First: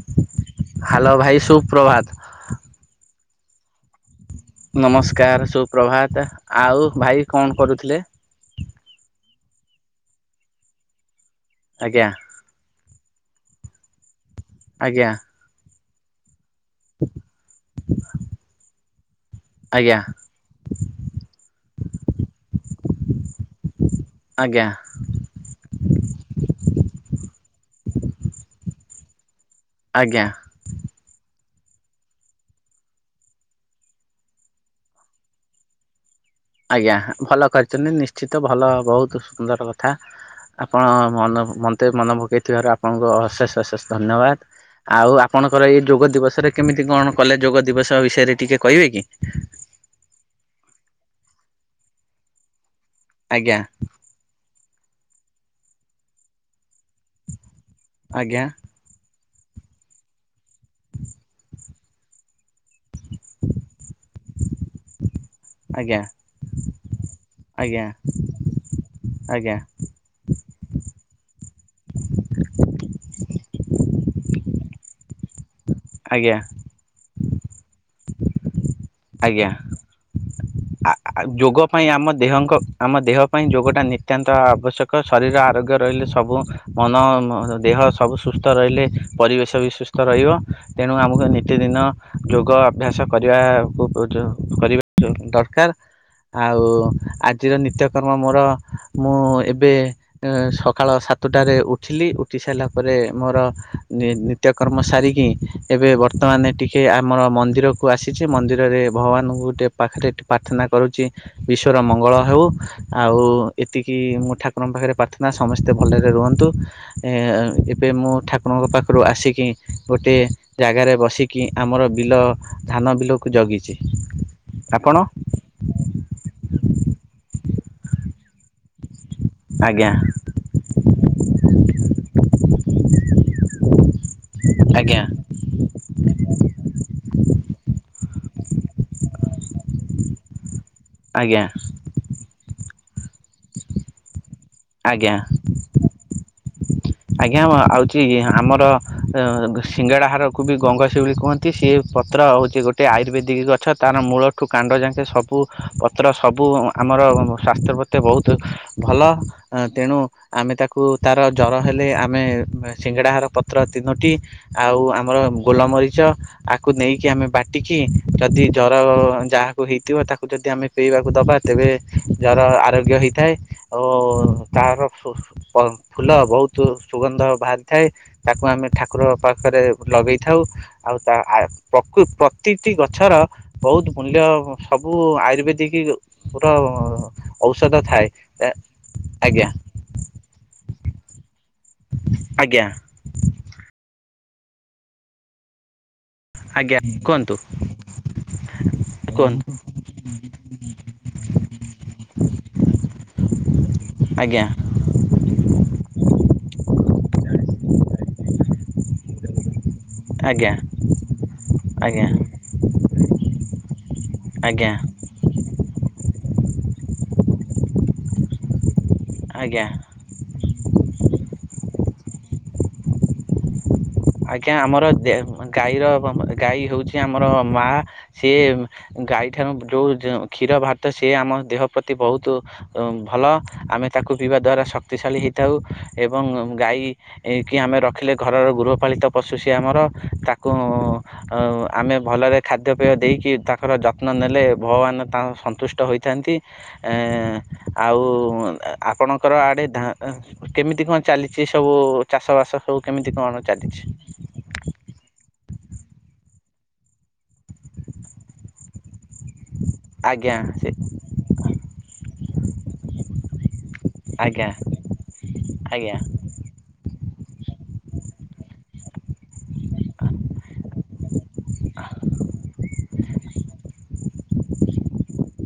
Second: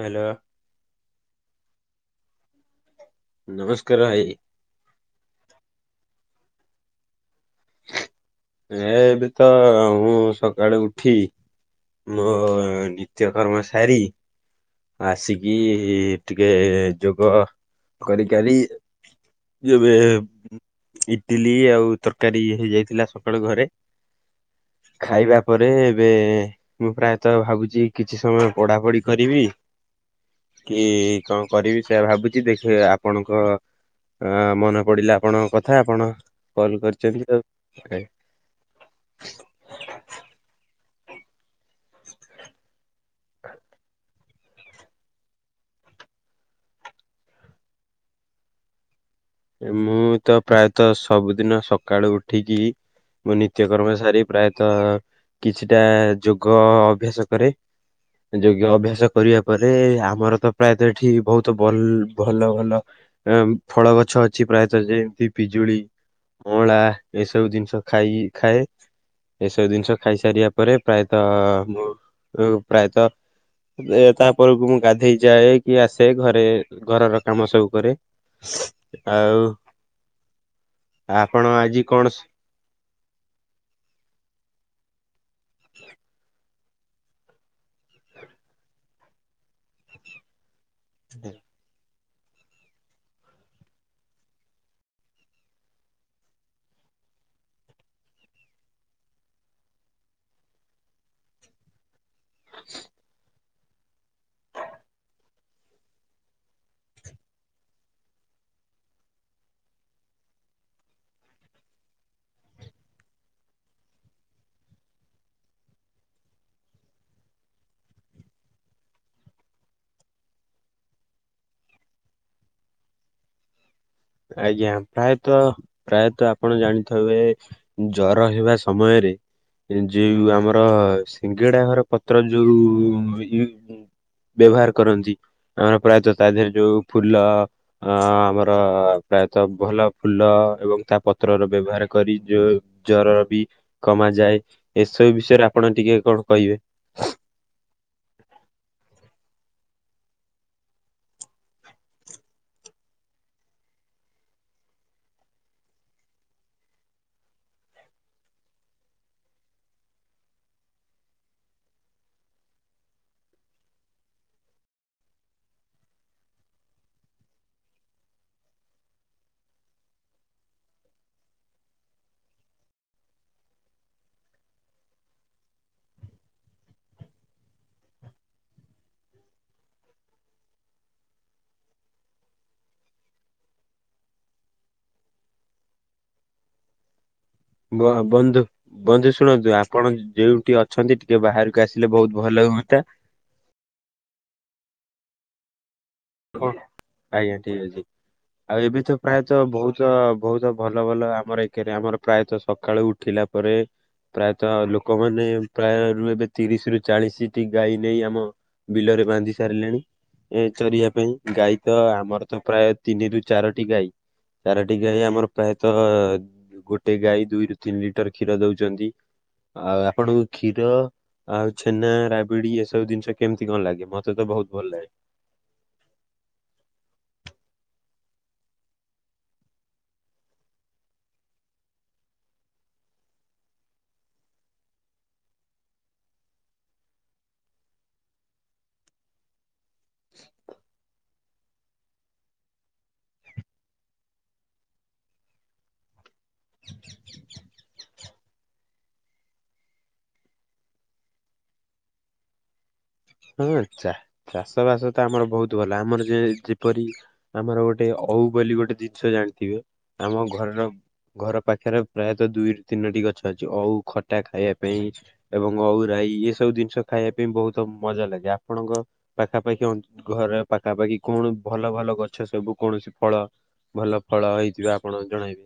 Hello. Hello ଭାଇ ସୁପ୍ରଭାତ। ନମସ୍କାର ଭାଇ। ନମସ୍କାର ସୁପ୍ରଭାତ ଆଉ ଭାଇ କଣ କରୁଥିଲେ। ଏ ଏବେ ତ ମୁଁ ସକାଳୁ ଉଠି। ଆଜ୍ଞା ମୋ ନିତ୍ୟ କର୍ମ ସାରୀ ଆଜ୍ଞା ଆସି କି ଟିକେ ଯୋଗ କରିକାରି ଏବେ ଆଜ୍ଞା ଇଟିଲୀ ଆଉ ତ ଇଏ ହେଇ ଯାଇଥିଲା ସକାଳୁ ଘରେ। ଆଜ୍ଞା ଖାଇବା ପରେ ଏବେ ମୁଁ ପ୍ରାୟତଃ ଭାବୁଛି କିଛି ସମୟ ପଢାପଢି କରିବି। ଆଜ୍ଞା। କି କଣ କରିବି ସେୟା ଭାବୁଛି ଦେଖ ଆପଣଙ୍କର। ହ ମନେ ପଡିଲା ଆପଣଙ୍କ କଥା ଆପଣ କଲ୍ ଆଜ୍ଞା କରିଛନ୍ତି ଭଲ କରିଛନ୍ତି ଆଉ ନି କିଛି ତ ଭଲ ବହୁତ ସୁନ୍ଦର କଥା ଆପଣ ମନ ମତେ ମନେ ପକାଇଥିବାରୁ ଆପଣଙ୍କୁ ଅଶେଷ ଅଶେଷ ଧନ୍ୟବାଦ। ଆଉ ଆପଣଙ୍କର ଏଇ ଯୋଗ ଦିବସରେ କେମିତି କଣ କଲେ ଯୋଗ ଦିବସ ବିଷୟରେ ଟିକେ କହିବେ କି? ମୁଁ ତ ପ୍ରାୟତଃ ସବୁଦିନ ସକାଳୁ ଉଠିକି ମୋ ଆଜ୍ଞା ନିତ୍ୟକର୍ମ ସାରି ପ୍ରାୟତଃ କିଛିଟା ଯୋଗ ଅଭ୍ୟାସ କରେ। ଆଜ୍ଞା ଯୋଗ ଅଭ୍ୟାସ କରିବା ପରେ ଆମର ତ ପ୍ରାୟତଃ ଏଠି ବହୁତ ଭଲ ଭଲ ଭଲ ଫଳ ଗଛ ଅଛି ଅଛି ପ୍ରାୟତଃ ଯେମିତି ପିଜୁଳି ଆଜ୍ଞା ଅଁଳା ଏସବୁ ଜିନିଷ ଆଜ୍ଞା ଖାଇ ଖାଏ ଆଜ୍ଞା ଏସବୁ ଜିନିଷ ଖାଇସାରିବା ପରେ ପ୍ରାୟତଃ ମୁଁ ହୁ ପ୍ରାୟତଃ ଏ ତାପରକୁ ମୁଁ ଗାଧେଇ ଯାଏ କିଏ ଆସେ ଆଜ୍ଞା ଘରେ ଘରର କାମ ସବୁ କରେ ଆଉ ଆ ଆପଣ ଯୋଗ ଆଜି ପାଇଁ ଆମ କଣ ଦେହଙ୍କ ଆମ ଦେହ ପାଇଁ ଯୋଗ ଟା ନିତ୍ୟାନ୍ତ ଆବଶ୍ୟକ ଶରୀର ଆରୋଗ୍ୟ ରହିଲେ ସବୁ ମନ ଦେହ ସବୁ ସୁସ୍ଥ ରହିଲେ ପରିବେଶ ବି ସୁସ୍ଥ ରହିବ ତେଣୁ ଆମକୁ ନି- ପ୍ରତିଦିନ ଯୋଗ ଅଭ୍ୟାସ କରିବା କୁ କରିବା ଦରକାର। ଆଉ ଆଜିର ନିତ୍ୟକର୍ମ ମୋର ମୁଁ ଏବେ ସକାଳ ସାତଟାରେ ଉଠିଲି ଉଠି ସାରିଲା ପରେ ମୋର ନିତ୍ୟକର୍ମ ସାରିକି ଏବେ ବର୍ତ୍ତମାନ ଟିକେ ଆମର ମନ୍ଦିରକୁ ଆସି କିଛି ମନ୍ଦିରରେ ଭଗବାନଙ୍କୁ ଗୋଟିଏ ପାଖରେ ପ୍ରାର୍ଥନା କରୁଛି। ବିଶ୍ଵର ମଙ୍ଗଳ ହଉ ଆଉ ଏତିକି ମୁଁ ଠାକୁରଙ୍କ ପାଖରେ ପ୍ରାର୍ଥନା ସମସ୍ତେ ଭଲରେ ରୁହନ୍ତୁ। ଏ ଏବେ ମୁଁ ଠାକୁରଙ୍କ ପାଖରୁ ଆସିକି ଗୋଟିଏ ଜାଗାରେ ବସି କି ଆମର ବିଲ ଧାନ ବିଲକୁ ଜଗିଚି। ଆଜ୍ଞା ପ୍ରାୟତଃ ପ୍ରାୟତଃ ଆପଣ ଜାଣିଥବେ ଜର ହେବା ସମୟରେ ଆଜ୍ଞା ଯଉ ଆମର ସିଙ୍ଗେଡା ଘର ପତ୍ର ଯୋଉ ବ୍ୟବହାର ଆଜ୍ଞା କରନ୍ତି। ଆ ପ୍ରାୟତଃ ତା ଦେହରେ ଯୋଉ ଫୁଲ ଅ ଆମର ପ୍ରାୟତଃ ଭଲ ଫୁଲ ଏବଂ ତା ଆଜ୍ଞା ପତ୍ରର ବ୍ୟବହାର କରିଯୋଉ ଜର ବି କମା ଯାଏ। ଏସବୁ ଆଜ୍ଞା। ବିଷୟରେ ଆପଣ ଟିକେ କଣ କହିବେ। ଆଜ୍ଞା ଆଉଚି ଆମର ସିଙ୍ଗଡ଼ା ହାରକୁ ବି ଗଙ୍ଗ ଶିଉଳି କୁହନ୍ତି। ସିଏ ପତ୍ର ହେଉଛି ଗୋଟେ ଆୟୁର୍ବେଦିକ ଗଛ ତାର ର ମୂଳଠୁ କାଣ୍ଡ ଯାକେ ସବୁ ପତ୍ର ସବୁ ଆମର ସ୍ୱାସ୍ଥ୍ୟ ପ୍ରତି ବହୁତ ଭଲ ତେଣୁ ଆମେ ତାକୁ ତାର ଜ୍ଵର ହେଲେ ଆମେ ସିଙ୍ଗେଡ଼ାହାର ପତ୍ର ତିନୋଟି ଆଉ ଆମର ଗୋଲମରିଚ ଆକୁ ନେଇକି ଆମେ ବାଟିକି, ଯଦି ଜର ଯାହାକୁ ହେଇଥିବ, ତାକୁ ଯଦି ଆମେ ପିଇବାକୁ ଦବା ତେବେ ଜର ଆରୋଗ୍ୟ ହେଇଥାଏ। ଓ ତାର ସୁ ଓ ଫୁଲ ବହୁ ତୁ ସୁଗନ୍ଧ ବାହାରିଥାଏ, ତାକୁ ଆମେ ଠାକୁର ପାଖରେ ଲଗେଇଥାଉ। ଆଉ ତା ଆ, ପ୍ରକୃ ପ୍ରତିଟି ଗଛର ବହୁତ ମୂଲ୍ୟ ସବୁ ଆୟୁର୍ବେଦିକ ଓ, ର ଔଷଧ ଥାଏ ବ-ବନ୍ଧୁ ବନ୍ଧୁ ଆଜ୍ଞା ଶୁଣନ୍ତୁ ଆ କଣ ଯୋଉଠି ଅଛନ୍ତି ଟିକେ ବାହାରକୁ ଆସିଲେ ବହୁତ ଭଲ ଆଜ୍ଞା ହୁଅନ୍ତା। କଣ? ଆଜ୍ଞା କୁହନ୍ତୁ ଆଜ୍ଞା ଠିକ ଅଛି। ଆଉ ଏବେ ତ ପ୍ରାୟତ କୁହନ୍ତୁ ବହୁତ ବହୁତ ଭଲ ଭଲ ଆମର ଏକରେ ଆମର ପ୍ରାୟତ ସକାଳୁ ଉ ଠିଲା ପରେ ଆଜ୍ଞା ପ୍ରାୟତଃ ଲୋକମାନେ ପ୍ରାୟ ରୁ ଏବେ ତିରିଶ ରୁ ଚାଳିଶଟି ଗାଈ ନେଇ ଆମ ବିଲରେ ବାନ୍ଧି ସାରିଲେଣି। ଏ ଆଜ୍ଞା। ଚରିବା ପାଇଁ ଗାଈ ତ ଆଜ୍ଞା ଆମର ତ ପ୍ରାୟ ତିନି ରୁ ଚାରଟି ଗାଈ, ଆଜ୍ଞା ଚାରଟି ଗା ଗାଈ ଆମର ପ୍ରାୟତଃ ଗୋଟେ ଗାଈ ଦୁଇରୁ ତିନି ଲିଟର୍ କ୍ଷୀର ଦଉଚନ୍ତି। ଆଜ୍ଞା ଆଉ ଆପଣଙ୍କୁ କ୍ଷୀର ଆଉ ଛେନା, ରାବିଡି ଏସବୁ ଜିନିଷ କେମିତି କଣ ଲାଗେ? ମତେ ତ ବହୁତ ଆଜ୍ଞା ଭଲ ଲାଗେ। ଆମର ଦେ- ଗାଈର ଗାଈ ହଉଛି ଆମର ମା। ସିଏ ଉଁ, ଗାଈଠାରୁ ଯୋଉ ଯ-କ୍ଷୀର ଭାତ ସିଏ ଆମ ଦେହ ପ୍ରତି ବହୁତୁ ଅ, ଭଲ ଆମେ ତାକୁ ପିଇବା ଦ୍ୱାରା ଶକ୍ତିଶାଳୀ ହେଇଥାଉ। ଏବଂ ଗାଈ ଏଇ କି ଆମେ ରଖିଲେ ଘରର ଗୃହପାଳିତ ପଶୁ ସିଏ। ଆମର ତାକୁ ଆଉ ଆମେ ଭଲରେ ଖାଦ୍ୟପେୟ ଦେଇକି ତାଙ୍କର ଯତ୍ନ ନେଲେ, ଭଗବାନ ତାଙ୍କ ସନ୍ତୁଷ୍ଟ ହୋଇ ଥାନ୍ତି ଏଁ, ଆଉ ଉଁ, ଏ ଆପଣଙ୍କର ଆଡ଼େ ଧା-ଅ, କେମିତି କଣ ଚାଲିଛି ସବୁ ଚାଷବାସ ସବୁ କେମିତି କ ହଁ ଚା- ଚାଷ ବାସ ତ ଆମର ବହୁତ ଭଲ ଆମର ଯେ ଯେପରି ଆମର ଗୋଟେ ଓଉ ବୋଲି ଗୋଟେ ଜିନିଷ ଜାଣିଥିବେ? ଆମ ଆଜ୍ଞା ଘରର ସେ ଘର ପାଖେରେ ପ୍ରାୟତଃ ଦୁଇ ତିନୋଟି ଗଛ ଅଛି, ଓଉ ଖଟା ଆଜ୍ଞା ଖାଇବା ପାଇଁ ଏବଂ ଓଉ ଆଜ୍ଞା ରାଇ ଏସବୁ ଜିନିଷ ଖାଇବା ପାଇଁ ବହୁତ ମଜା ଲାଗେ ଆପଣଙ୍କ ପାଖାପାଖି ଅଁ, ଘରେ ପାଖାପାଖି କଣ ଭଲ ଭଲ ଗଛ ସବୁ କୌଣସି ଫଳ ଭଲ ଫଳ ହେଇଥିବ ଆପଣ ଜଣାଇ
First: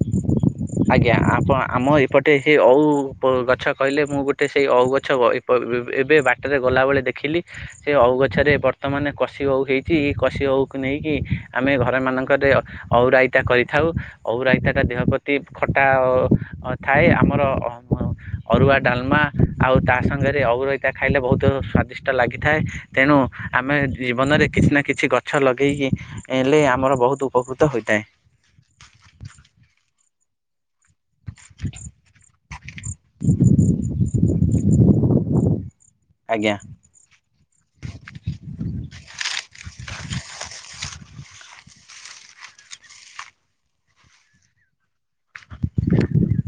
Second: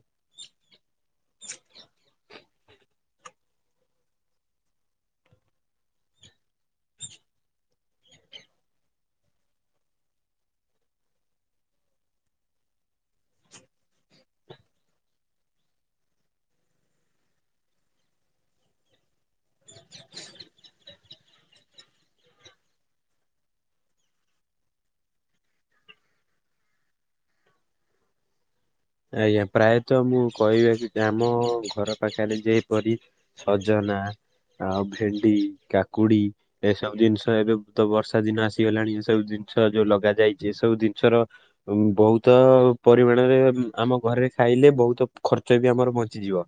ଆଜ୍ଞା ଆପ ଆମ ଏପଟେ ସେ ଓଉ ପ-ଗଛ କହିଲେ ମୁଁ ଗୋଟେ ସେଇ ଓଉ ଗଛ ବ ଏ ଅ, ବ- ଏବେ ବାଟରେ ଗଲାବେଳେ ଦେଖିଲି। ସେ ଓଉ ଗଛରେ ବର୍ତ୍ତମାନ କଷି ଓଉ ହେଇଚି, କଷି ଓଉକୁ ନେଇକି ଆମେ ଘର ମାନଙ୍କରେ ଅ ଓଉ ରାଇତା କରିଥାଉ, ଓଉ ରାଇତା ଟା ଦେହ ପ୍ରତ ତି ଖଟା ଅ, ଥାଏ, ଆମର ଅରୁଆ, ଡାଲମା ଆଉ ତା ସାଙ୍ଗରେ ଓଉ ରଇତା ଖାଇଲେ ବହୁତୁ ସ୍ଵାଦିଷ୍ଟ ଲାଗିଥାଏ। ତେଣୁ ଆମେ ଜୀବନରେ କିଛି ନା କିଛି ଗଛ ଲଗେଇ ହିଁ ଏ ଲେ- ଆମର ବହୁତୁ ଉପକୃତ ହୋଇଥାଏ। ଆଜ୍ଞା ପ୍ରାୟତଃ ମୁଁ କହିବା କି ଯେ ଆମ ଘର ପାଖରେ ଯେପରି ସଜନା ଆଉ ଭେଣ୍ଡି, କାକୁଡି ଆଜ୍ଞା। ଏସ୍ ସବୁ ଜିନିଷ ଏବେ ତ ବର୍ଷା ଦିନ ଆସିଗଲାଣି। ଏସବୁ ଜିନିଷ ଯୋଉ ଲଗା ଯାଇଛି ଏ ସବୁ ଜିନିଷର ଉଁ, ବହୁତ ପରିମାଣରେ ଉଁ ଆମ ଘରେ ଖାଇଲେ ବହୁତ ଖର୍ଚ୍ଚ ବି ଆମର ବଞ୍ଚିଯିବ।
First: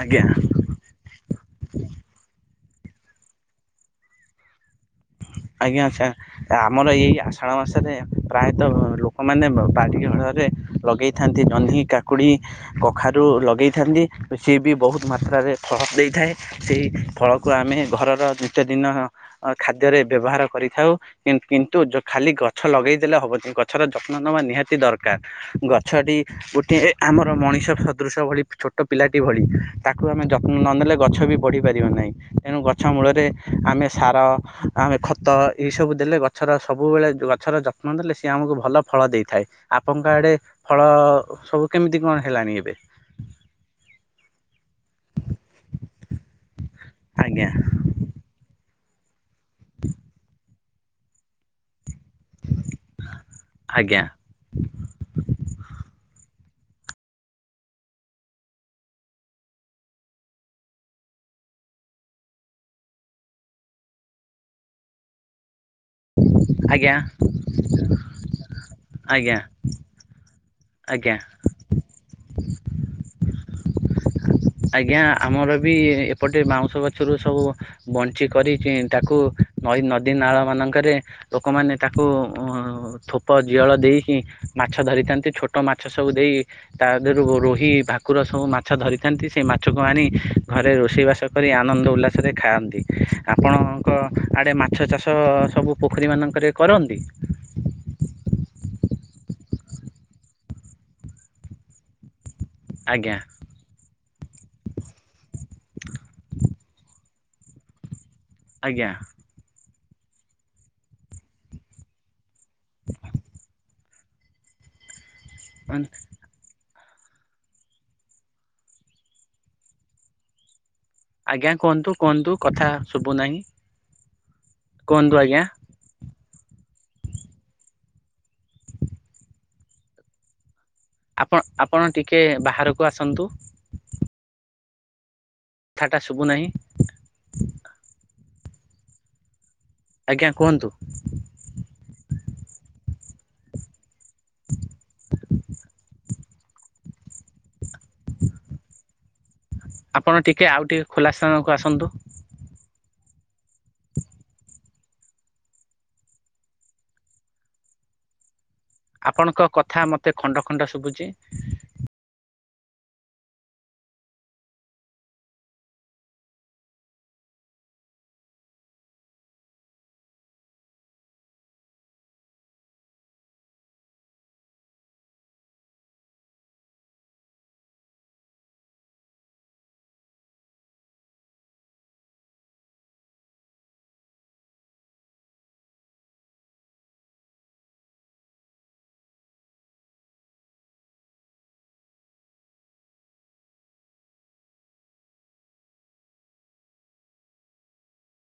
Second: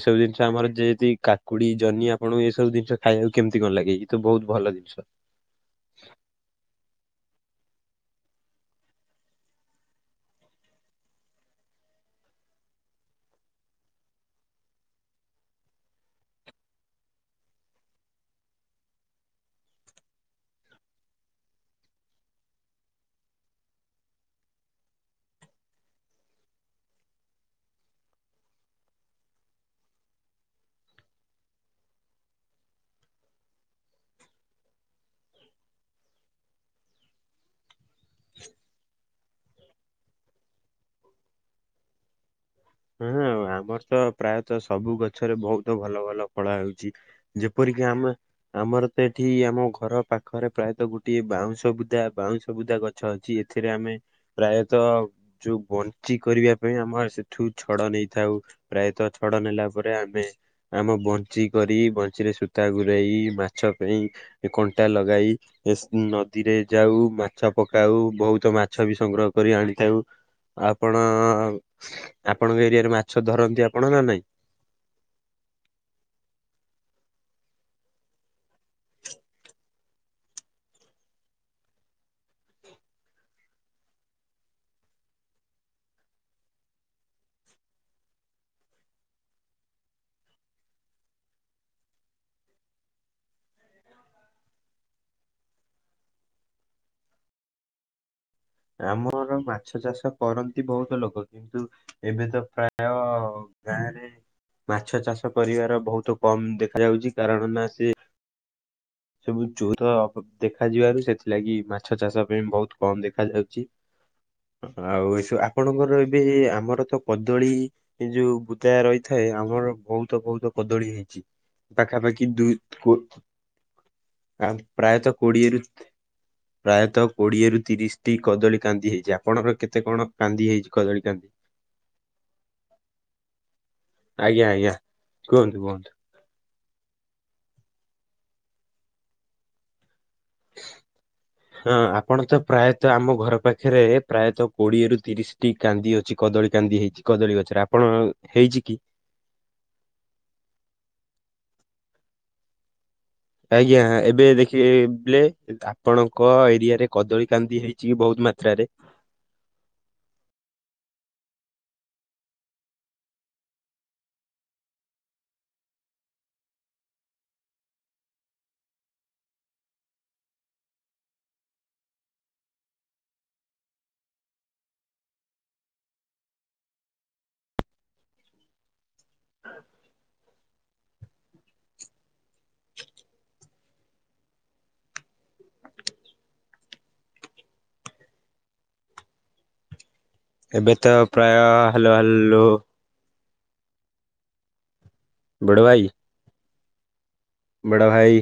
ଏସବୁ ଆଜ୍ଞା ଜିନିଷ ଆମର ଯେ ତି- କା କୁଡି, ଜନି ଆପଣଙ୍କୁ ଏସବୁ ଜିନିଷ ଖାଇବାକୁ କେମିତି କଣ ଲାଗେ? ଏଇ ତ ବହୁତ ଭଲ ଜିନିଷ। ଆଜ୍ଞା, ଆଚ୍ଛା। ଆମର ଏଇ ଆଷାଢ ମାସରେ ପ୍ରାୟତଃ ଲୋକମାନେ ବାଡ଼ି ଘରରେ ଲଗେଇ ଥାନ୍ତି ଜନ୍ହି, କାକୁଡ଼ି କଖାରୁ ଲଗେଇ ଥାନ୍ତି। ସିଏ ବି ବହୁତ ମାତ୍ରାରେ ଫଳ ଦେଇଥାଏ। ସେହି ଫଳକୁ ଆମେ ଘରର ନିତ୍ୟଦିନଃ ଖାଦ୍ୟରେ ବ୍ୟବହାର କରିଥାଉ। କିନ କିନ୍ତୁ ଯୋ ଖାଲି ଗଛ ଲଗେଇ ଦେଲେ ହବନି। ଗଛର ଯତ୍ନ ନବା ନିହାତି ଦରକାର। ଗଛଟି ଗୋଟିଏ ଆମର ମଣିଷ ସଦୃଶ ଭଳି ଛୋଟ ପିଲାଟି ଭଳି ତାକୁ ଆମେ ଯତ୍ନ ନନେଲେ ଗଛ ବି ବଢ଼ି ପାରିବ ନାହିଁ। ତେଣୁ ଗଛ ମୂଳରେ ଆମେ ସାର ଆମେ ଖତ ଏଇ ସବୁ ଦେଲେ ଗଛର ସବୁବେଳେ ଗଛର ଯତ୍ନ ନେଲେ ସିଏ ଆମକୁ ଭଲ ଫଳ ଦେଇଥାଏ। ଆପଣଙ୍କ ଆଡେ ଫଳ ଅ ଅ ସବୁ କେମିତି କଣ ହେଲାଣି ଏବେ? ହଁ ଆମର ତ ପ୍ରାୟତଃ ସବୁ ଗଛରେ ବହୁତୁ ଭଲ ଭଲ ଫଳ ଆଉଚି। ଆଜ୍ଞା ଯେପରିକି ଆମ ଆମର ତ ଏଠି ଆମ ଘର ପାଖରେ ପ୍ରାୟ ତ ଗୋଟଏ ବାଉଁଶ ବୁଦା ବାଉଁଶ ବୁଦା ଗଛ ଅଛି। ଏଥିରେ ଆମେ ଆଜ୍ଞା ପ୍ରାୟତଃ ଯଉ ବଞ୍ଚି କରିବା ପାଇଁ, ଆମ ସେଠୁ ଛଡ ନେଇ ଥାଉ ପ୍ରାୟତଃ ଛଡ ନେଲା ପରେ ଆମେ ଆମ ବଞ୍ଚି କରି ବଞ୍ଚି ରେ ସୂତା ଗୁୁରାଇ ମାଛ ପେଇଁ ଏ କଣ୍ଟା ଲଗାଇ ଏସ୍ ନଦୀରେ ଆଜ୍ଞା ଯାଉ ମାଛ ପକାଉ ବହୁତ ମାଛ ବି ସଂଗ୍ରହ ଆଜ୍ଞା କରି ଆଣିଥାଉ। ଆପଣ ଆଜ୍ଞା। ଅ ଅ ଆପଣଙ୍କ ଏରିଆରେ ମାଛ ଧରନ୍ତି ଆପଣ ନା ନାଇଁ? ଆଜ୍ଞା ଆମର ବି ଏପଟେ ବାଉଁଶ ଗଛରୁ ସବୁ ବନଂଶି କରିକି ତାକୁ ନଈ, ନଦୀ, ନାଳ ମାନଙ୍କରେ ଲୋକମାନେ ତାକୁ ଉଁ ହଁ ଥୋପ ଜିଅଳ ଦେଇକି ମାଛ ଧରିଥାନ୍ତି ଛୋଟ୍ ଛୋଟ ମାଛ ସବୁ ଦେଇ ତା ଦେହରୁ ରୋହି, ଭାକୁର ସବୁ ମାଛ ଧରିଥାନ୍ତି। ସେ ମାଛକୁ ଆଣି ଘରେ ରୋଷେଇ ବାସ କରି ଆନନ୍ଦ ଉଲ୍ଲାସରେ ଖାଆନ୍ତି। ଆପଣଙ୍କ ଆଡ଼େ ମାଛ ଚାଷ ସବୁ ପୋଖରୀ ମାନଙ୍କରେ କରନ୍ତି। ଆମର ଅର ମାଛ ଚାଷ କରନ୍ତି। ବହୁତ ଲୋକ କିନ୍ତୁ ଏବେ ତ ପ୍ରାୟ ଆଜ୍ଞା। ଗାଁରେ ମାଛ ଚାଷ କରିବାର ବହୁତ କମ ଦେଖାଯାଉଚି କାରଣ ନା ସେ ଆଜ୍ଞା। ସବୁ ଚୋର ଦେଖା ଯିବାରୁ ସେଥିଲାଗି ମାଛ ଛ ଚାଷ ପାଇଁ ବହୁତ୍ କମ ଦେଖାଯାଉଚି ଆଉ ଏସୁ ଆପଣଙ୍କର ଏ ବେ ଆମର ତ କଦଳୀ ଯୋଉ ବୁଦା ରହିଥାଏ ଆମର ବହୁତ ବହୁତ କଦଳୀ ହେ ଚି ଆଜ୍ଞା କୁହନ୍ତୁ ପାଖାପାଖି କୁହନ୍ତୁ ଦୁଇ କଥା କୋ ଶୁଭୁନାହିଁ ଆ କୁହନ୍ତୁ ପ୍ରାୟତଃ ଆଜ୍ଞା କୋଡିଏରୁ ପ୍ରାୟତଃ କୋଡିଏରୁ ତିରିଶଟି କଦଳୀ କାନ୍ଦି ହେଇଚି। ଆପଣଙ୍କର କେତେ କଣ କାନ୍ଦି ହେଇଚି? ଆପଣ ଆପଣ ଟିକେ ବାହାରକୁ ଆସନ୍ତୁ? ଆଜ୍ଞା ଆଜ୍ଞା କୁହନ୍ତୁ କୁହନ୍ତୁ। ଶୁବୁନାହିଁ। ଆଜ୍ଞା କୁହନ୍ତୁ। ହଁ ଆପଣ ତ ପ୍ରାୟତଃ ଆମ ଘର ପାଖରେ ପ୍ରାୟତଃ କୋଡିଏରୁୁ ତିରିଶଟି କାନ୍ଦି ଅଛି। କଦଳୀ କାନ୍ଦି ହେଇଚି କଦଳୀ ଗଛରେ ଆପଣ ହେଇଚି କି? ଆପଣ ଟିକେ ଆଉ ଟିକେ ଖୋଲା ସ୍ଥାନକୁ ଆସନ୍ତୁ। ଆଜ୍ଞା ଏବେ ଦେଖିବେ ପ୍ଲେ ଆପଣଙ୍କ ଏରିଆରେ କଦଳୀ କାନ୍ଦି ହେଇ ଚି ବହୁତ ମାତ୍ରାରେ। ଆପଣଙ୍କ କଥା ମୋତେ ଖଣ୍ଡ ଖଣ୍ଡ ଶୁବୁଚି। ଏବେ ତ ପ୍ରାୟ ହ୍ୟାଲୋ ହ୍ୟାଲୋ। ବଡ଼ଭାଇ। ବଡ଼ ଭାଇ।